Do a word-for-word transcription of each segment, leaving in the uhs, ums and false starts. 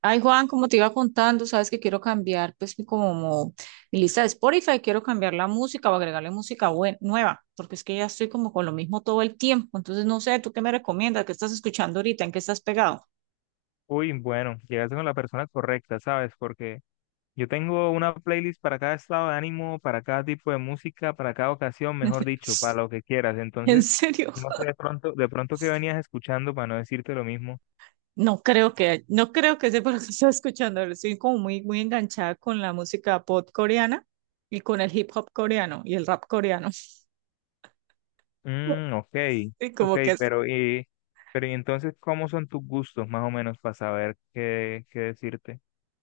Ay, Juan, como te iba contando, sabes que quiero cambiar, pues, mi- como mi lista de Spotify, quiero cambiar la música o agregarle música bue- nueva, porque es que ya estoy como con lo mismo todo el tiempo. Entonces, no sé, ¿tú qué me recomiendas? ¿Qué estás escuchando ahorita? ¿En qué estás pegado? Uy, bueno, llegaste con la persona correcta, ¿sabes? Porque yo tengo una playlist para cada estado de ánimo, para cada tipo de música, para cada ocasión, mejor dicho, para lo que quieras. En Entonces, serio, no sé de pronto, de pronto qué venías escuchando para no decirte lo mismo. no creo que, no creo que sepa lo que estás escuchando. Estoy como muy, muy enganchada con la música pop coreana y con el hip hop coreano y el rap coreano. Mm, ok, Y ok, como que pero y, pero y entonces, ¿cómo son tus gustos más o menos para saber qué, qué decirte?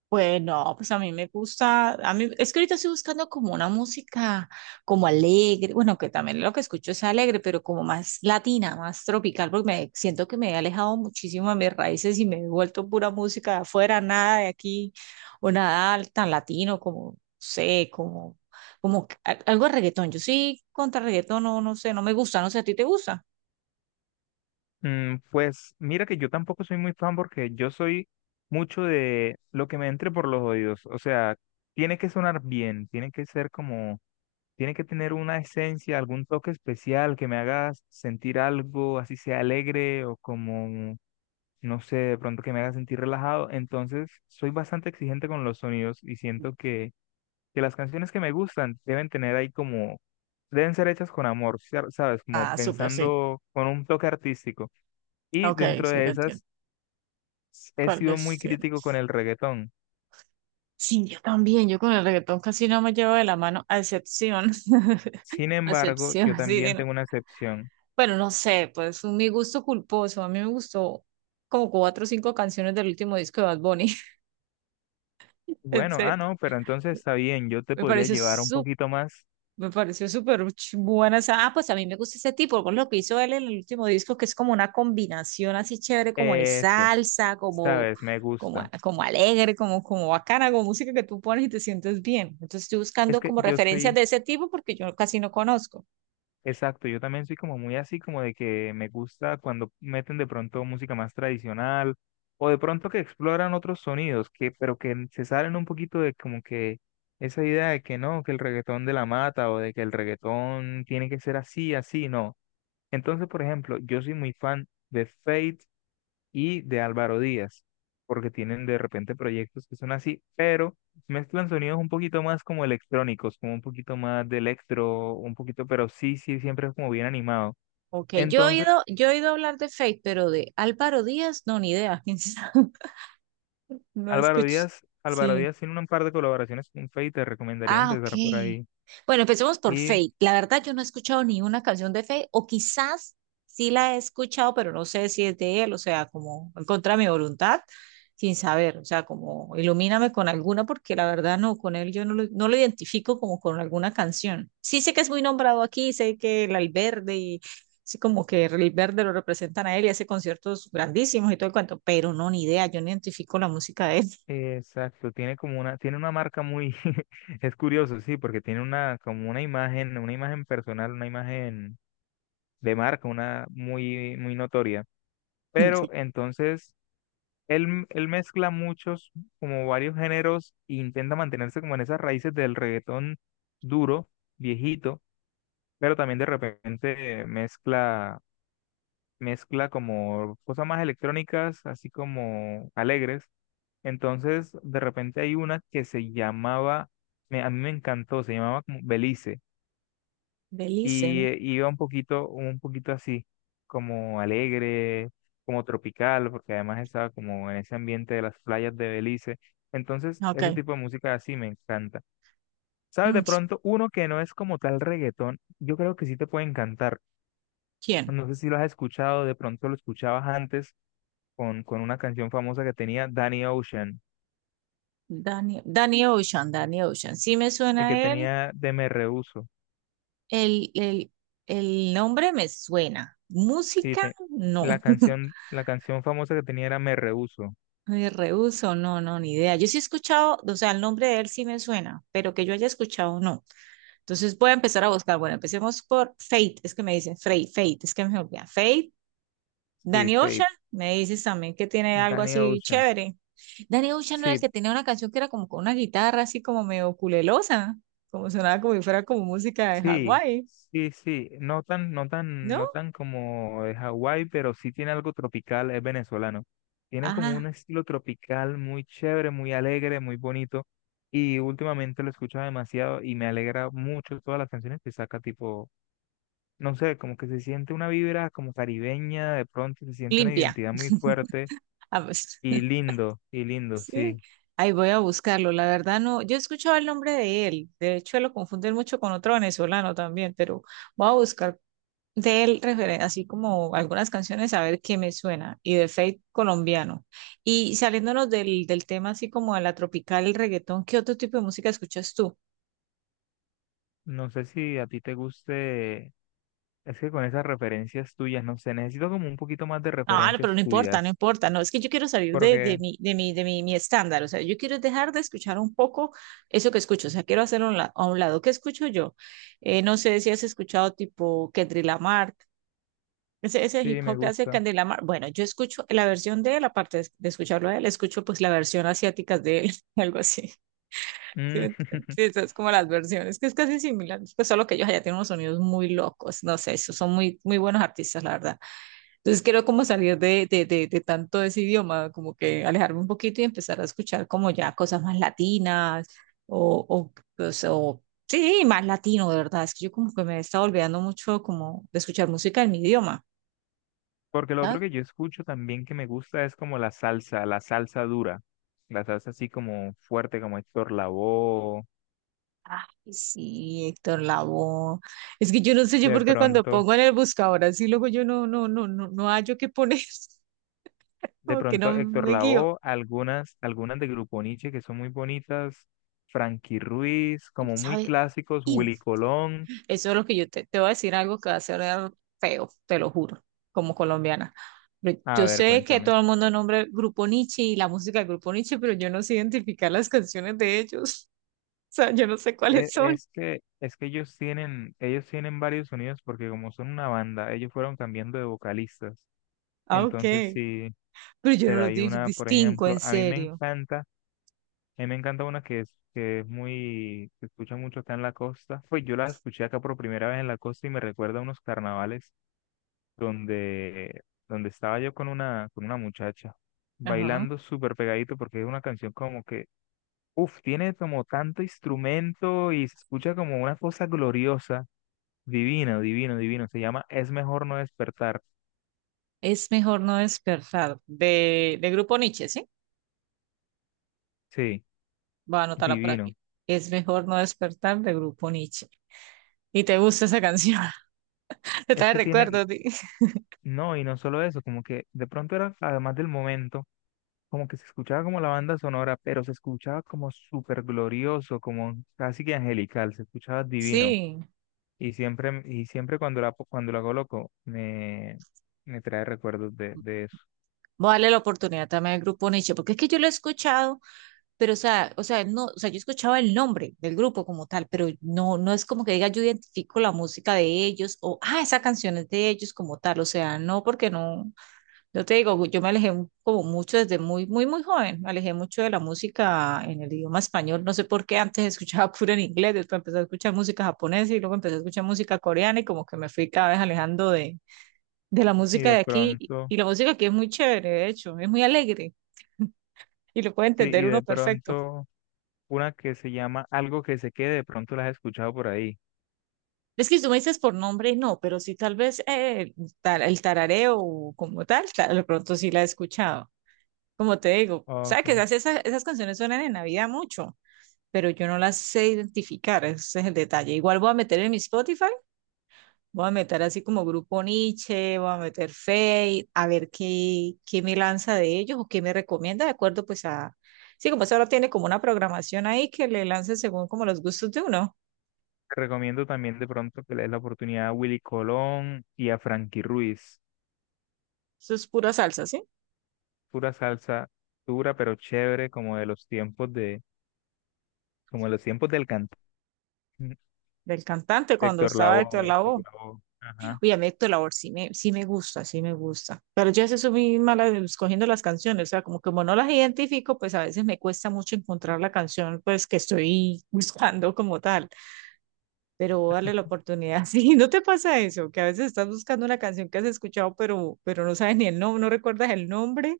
bueno, pues a mí me gusta, a mí es que ahorita estoy buscando como una música como alegre, bueno, que también lo que escucho es alegre, pero como más latina, más tropical, porque me siento que me he alejado muchísimo de mis raíces y me he vuelto pura música de afuera, nada de aquí o nada tan latino como, no sé, como como que- a- algo de reggaetón. Yo sí contra reggaetón no no sé, no me gusta, no sé, ¿a ti te gusta? Mm, pues mira que yo tampoco soy muy fan porque yo soy mucho de lo que me entre por los oídos. O sea, tiene que sonar bien, tiene que ser como, tiene que tener una esencia, algún toque especial que me haga sentir algo, así sea alegre o como, no sé, de pronto que me haga sentir relajado. Entonces, soy bastante exigente con los sonidos y siento que, que las canciones que me gustan deben tener ahí como, deben ser hechas con amor, ¿sabes? Como Ah, súper, sí. pensando con un toque artístico. Y Ok, dentro sí de te entiendo. esas, s- he ¿Cuál sido muy es? crítico con el reggaetón. Sí, yo también, yo con el reggaetón casi no me llevo de la mano, a excepción, Sin a embargo, yo excepción, sí, sí, también no. tengo una excepción. Bueno, no sé, pues un mi gusto culposo, a mí me gustó como cuatro o cinco canciones del último disco de Bad Bunny, en Bueno, ah, serio, no, pero entonces está bien, yo te me podría pareció llevar un poquito más me pareció súper ch- buena esa. Ah, pues a mí me gusta ese tipo, por lo que hizo él en el último disco, que es como una combinación así chévere, como de eso, salsa, como, ¿sabes? Me como, gusta. a- como alegre, como, como bacana, como música que tú pones y te sientes bien. Entonces estoy Es buscando que como yo referencias soy de ese tipo porque yo casi no conozco. Exacto, yo también soy como muy así, como de que me gusta cuando meten de pronto música más tradicional o de pronto que exploran otros sonidos, que, pero que se salen un poquito de como que esa idea de que no, que el reggaetón de la mata o de que el reggaetón tiene que ser así, así, no. Entonces, por ejemplo, yo soy muy fan de Fate y de Álvaro Díaz, porque tienen de repente proyectos que son así, pero mezclan sonidos un poquito más como electrónicos, como un poquito más de electro, un poquito, pero sí, sí, siempre es como bien animado. Ok, yo he Entonces, oído, yo he oído hablar de Fate, pero de Álvaro Díaz, no, ni idea. ¿Quién sabe? No Álvaro escuché. Díaz, Álvaro Sí, Díaz tiene un par de colaboraciones con Feid, te recomendaría ah, ok. empezar por ahí. Bueno, empecemos por Y Fate. La verdad, yo no he escuchado ni una canción de Fate, o quizás sí la he escuchado, pero no sé si es de él, o sea, como en contra de mi voluntad, sin saber, o sea, como ilumíname con alguna, porque la verdad no, con él yo no lo, no lo identifico como con alguna canción. Sí sé que es muy nombrado aquí, sé que el Alberde y sí como que el Verde lo representan a él y hace conciertos grandísimos y todo el cuento, pero no, ni idea, yo no identifico la música de él. eh, exacto, tiene como una, tiene una marca muy, es curioso, sí, porque tiene una, como una imagen, una imagen personal, una imagen de marca, una muy, muy notoria. Pero entonces Él, él mezcla muchos, como varios géneros, e intenta mantenerse como en esas raíces del reggaetón duro, viejito, pero también de repente mezcla, mezcla como cosas más electrónicas, así como alegres. Entonces, de repente hay una que se llamaba, me- a mí me encantó, se llamaba como Belice De Listen. y eh, iba un poquito, un poquito así, como alegre, como tropical, porque además estaba como en ese ambiente de las playas de Belice. Entonces, Ok. ese tipo de música así me encanta. ¿Sabes? Mm, De pronto, uno que no es como tal reggaetón, yo creo que sí te puede encantar. ¿quién? No sé si lo has escuchado, de pronto lo escuchabas antes con, con una canción famosa que tenía Danny Ocean, Danny, Danny Ocean, Danny Ocean. Sí me el que suena él. tenía de Me Rehuso. El, el, el nombre me suena. Sí, Música, te- la no. canción, la canción famosa que tenía era Me Rehuso. Me rehúso, no, no, ni idea. Yo sí he escuchado, o sea, el nombre de él sí me suena, pero que yo haya escuchado, no. Entonces voy a empezar a buscar. Bueno, empecemos por Fate, es que me dicen Fate, Fate, es que me olvida. Fate, Sí, Danny Ocean, Fate, me dices también que tiene algo Danny así Ocean. chévere. Danny Ocean no era el Sí, que tenía una canción que era como con una guitarra así como medio culelosa, como sonaba como si fuera como música de sí, Hawái. sí, sí. No tan, no tan, ¿No? no tan como de Hawái, pero sí tiene algo tropical, es venezolano. Tiene como un Ajá, estilo tropical muy chévere, muy alegre, muy bonito. Y últimamente lo he escuchado demasiado y me alegra mucho todas las canciones que saca, tipo, no sé, como que se siente una vibra como caribeña, de pronto se siente una limpia. identidad muy fuerte Ah, pues, y lindo, y lindo, sí. sí. Ahí voy a buscarlo. La verdad no, yo he escuchado el nombre de él. De hecho, lo confunden mucho con otro venezolano también, pero voy a buscar de él referen- así como algunas canciones a ver qué me suena. Y de Fate colombiano. Y saliéndonos del, del tema así como a la tropical, el reggaetón, ¿qué otro tipo de música escuchas tú? No sé si a ti te guste. Es que con esas referencias tuyas, no sé, necesito como un poquito más de Ah, no, pero no referencias importa, no tuyas, importa, no, es que yo quiero salir de, de porque mi, de mi, de mi, mi estándar, o sea, yo quiero dejar de escuchar un poco eso que escucho, o sea, quiero hacer un la- a un lado, ¿qué escucho yo? Eh, no sé si has escuchado tipo Kendrick Lamar, ese, ese hip sí, me hop que hace gusta. Kendrick Lamar, bueno, yo escucho la versión de él, aparte de, de escucharlo a él, escucho pues la versión asiática de él, algo así, ¿sí me Mm, entiendes? Sí, esas como las versiones, que es casi similar, pues solo que ellos allá tienen unos sonidos muy locos, no sé, esos son muy, muy buenos artistas, la verdad. Entonces quiero como salir de, de, de, de tanto ese idioma, como que alejarme un poquito y empezar a escuchar como ya cosas más latinas o, o, pues, o- sí, más latino, de verdad. Es que yo como que me he estado olvidando mucho como de escuchar música en mi idioma. Porque lo otro ¿Sabes? que yo escucho también que me gusta es como la salsa, la salsa dura, la salsa así como fuerte, como Héctor Lavoe, Ay, sí, Héctor Lavoe. Es que yo no sé yo de porque cuando pronto, pongo en el buscador así luego yo no, no, no, no, no hallo qué poner, de como que pronto no Héctor me guío. Lavoe, algunas, algunas de Grupo Niche que son muy bonitas, Frankie Ruiz, como muy ¿Sabe? clásicos, Willy Colón. Eso es lo que yo te, te voy a decir algo que va a ser feo, te lo juro, como colombiana. Pero A yo ver, sé que cuéntame. todo el mundo nombra el Grupo Niche y la música del Grupo Niche, pero yo no sé identificar las canciones de ellos. O sea, yo no sé cuáles E- son. Es que, es que ellos tienen, ellos tienen varios sonidos porque como son una banda, ellos fueron cambiando de vocalistas. Ah, ok. Entonces sí, Pero yo no pero los hay dis- una, por distingo, ejemplo, en a mí me serio. encanta, a mí me encanta una que es, que es muy, se escucha mucho acá en la costa. Pues yo la escuché acá por primera vez en la costa y me recuerda a unos carnavales donde, donde estaba yo con una, con una muchacha, Ajá. bailando súper pegadito porque es una canción como que, uff, tiene como tanto instrumento y se escucha como una cosa gloriosa. Divino, divino, divino. Se llama Es mejor no despertar. Es mejor no despertar de, de Grupo Niche, ¿sí? Sí, Voy a anotarla por divino. aquí. Es mejor no despertar de Grupo Niche. Y te gusta esa canción. Te Es trae que tiene, recuerdos. Di- no, y no solo eso, como que de pronto era, además del momento, como que se escuchaba como la banda sonora, pero se escuchaba como súper glorioso, como casi que angelical, se escuchaba divino. Sí. Y siempre, y siempre cuando la, cuando la coloco, me, me trae recuerdos de, de eso. Voy a darle la oportunidad también al grupo Nietzsche, porque es que yo lo he escuchado, pero o sea, o sea, no, o sea, yo escuchaba el nombre del grupo como tal, pero no, no es como que diga yo identifico la música de ellos o, ah, esa canción es de ellos como tal, o sea, no, porque no, yo te digo, yo me alejé mu- como mucho desde muy, muy, muy joven, me alejé mucho de la música en el idioma español, no sé por qué antes escuchaba puro en inglés, después empecé a escuchar música japonesa y luego empecé a escuchar música coreana y como que me fui cada vez alejando de de la Y música de de aquí y pronto, y la música aquí es muy chévere, de hecho, es muy alegre y lo puede sí, y entender uno de perfecto. pronto, una que se llama Algo que se quede, de pronto la has escuchado por ahí. Es que si tú me dices por nombre, no, pero sí tal vez eh, tar- el tarareo como tal, tal, de pronto sí la he escuchado. Como te digo, sabes que Ok. esas, esas, esas canciones suenan en Navidad mucho, pero yo no las sé identificar, ese es el detalle. Igual voy a meter en mi Spotify. Voy a meter así como grupo Nietzsche, voy a meter fade, a ver qué, qué me lanza de ellos o qué me recomienda, de acuerdo pues a... Sí, como eso ahora tiene como una programación ahí que le lance según como los gustos de uno. Te recomiendo también de pronto que le des la oportunidad a Willy Colón y a Frankie Ruiz. Eso es pura salsa, ¿sí? Pura salsa dura pero chévere, como de los tiempos de, como de los tiempos del cantante. Del cantante cuando Héctor estaba Héctor Lavoe, Héctor Lavoe. Lavoe. Ajá. Oye, a mí Héctor Lavoe sí me, sí me gusta, sí me gusta. Pero yo a veces soy muy mala escogiendo las canciones, o sea, como, como no las identifico, pues a veces me cuesta mucho encontrar la canción pues que estoy buscando como tal. Pero darle la oportunidad. Sí, ¿no te pasa eso? Que a veces estás buscando una canción que has escuchado, pero, pero no sabes ni el nombre, no recuerdas el nombre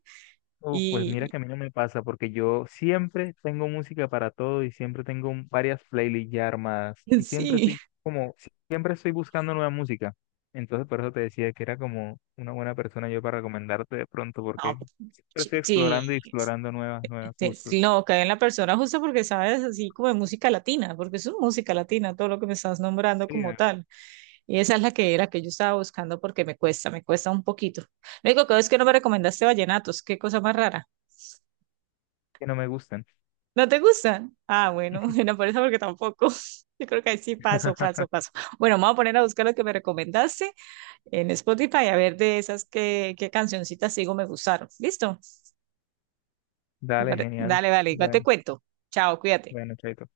Uf, pues mira y que a mí no me pasa porque yo siempre tengo música para todo y siempre tengo un- varias playlists ya armadas y siempre sí, estoy como, siempre estoy buscando nueva música. Entonces por eso te decía que era como una buena persona yo para recomendarte de pronto no, porque siempre ch- estoy sí, explorando y explorando nuevas, nuevos sí, sí, gustos. no, cae en la persona justo porque sabes así como de música latina, porque es una música latina, todo lo que me estás nombrando Sí, como la tal. Y esa es la que era que yo estaba buscando porque me cuesta, me cuesta un poquito. Lo único que es que no me recomendaste vallenatos, qué cosa más rara. que no me gustan. ¿No te gustan? Ah, bueno, no por eso porque tampoco. Yo creo que ahí sí paso, paso, paso. Bueno, me voy a poner a buscar lo que me recomendaste en Spotify a ver de esas que, qué qué cancioncitas sigo me gustaron. ¿Listo? ¿Te Dale, pare- genial. Dale, dale, igual te Bueno, cuento. Chao, cuídate. bueno, chaito.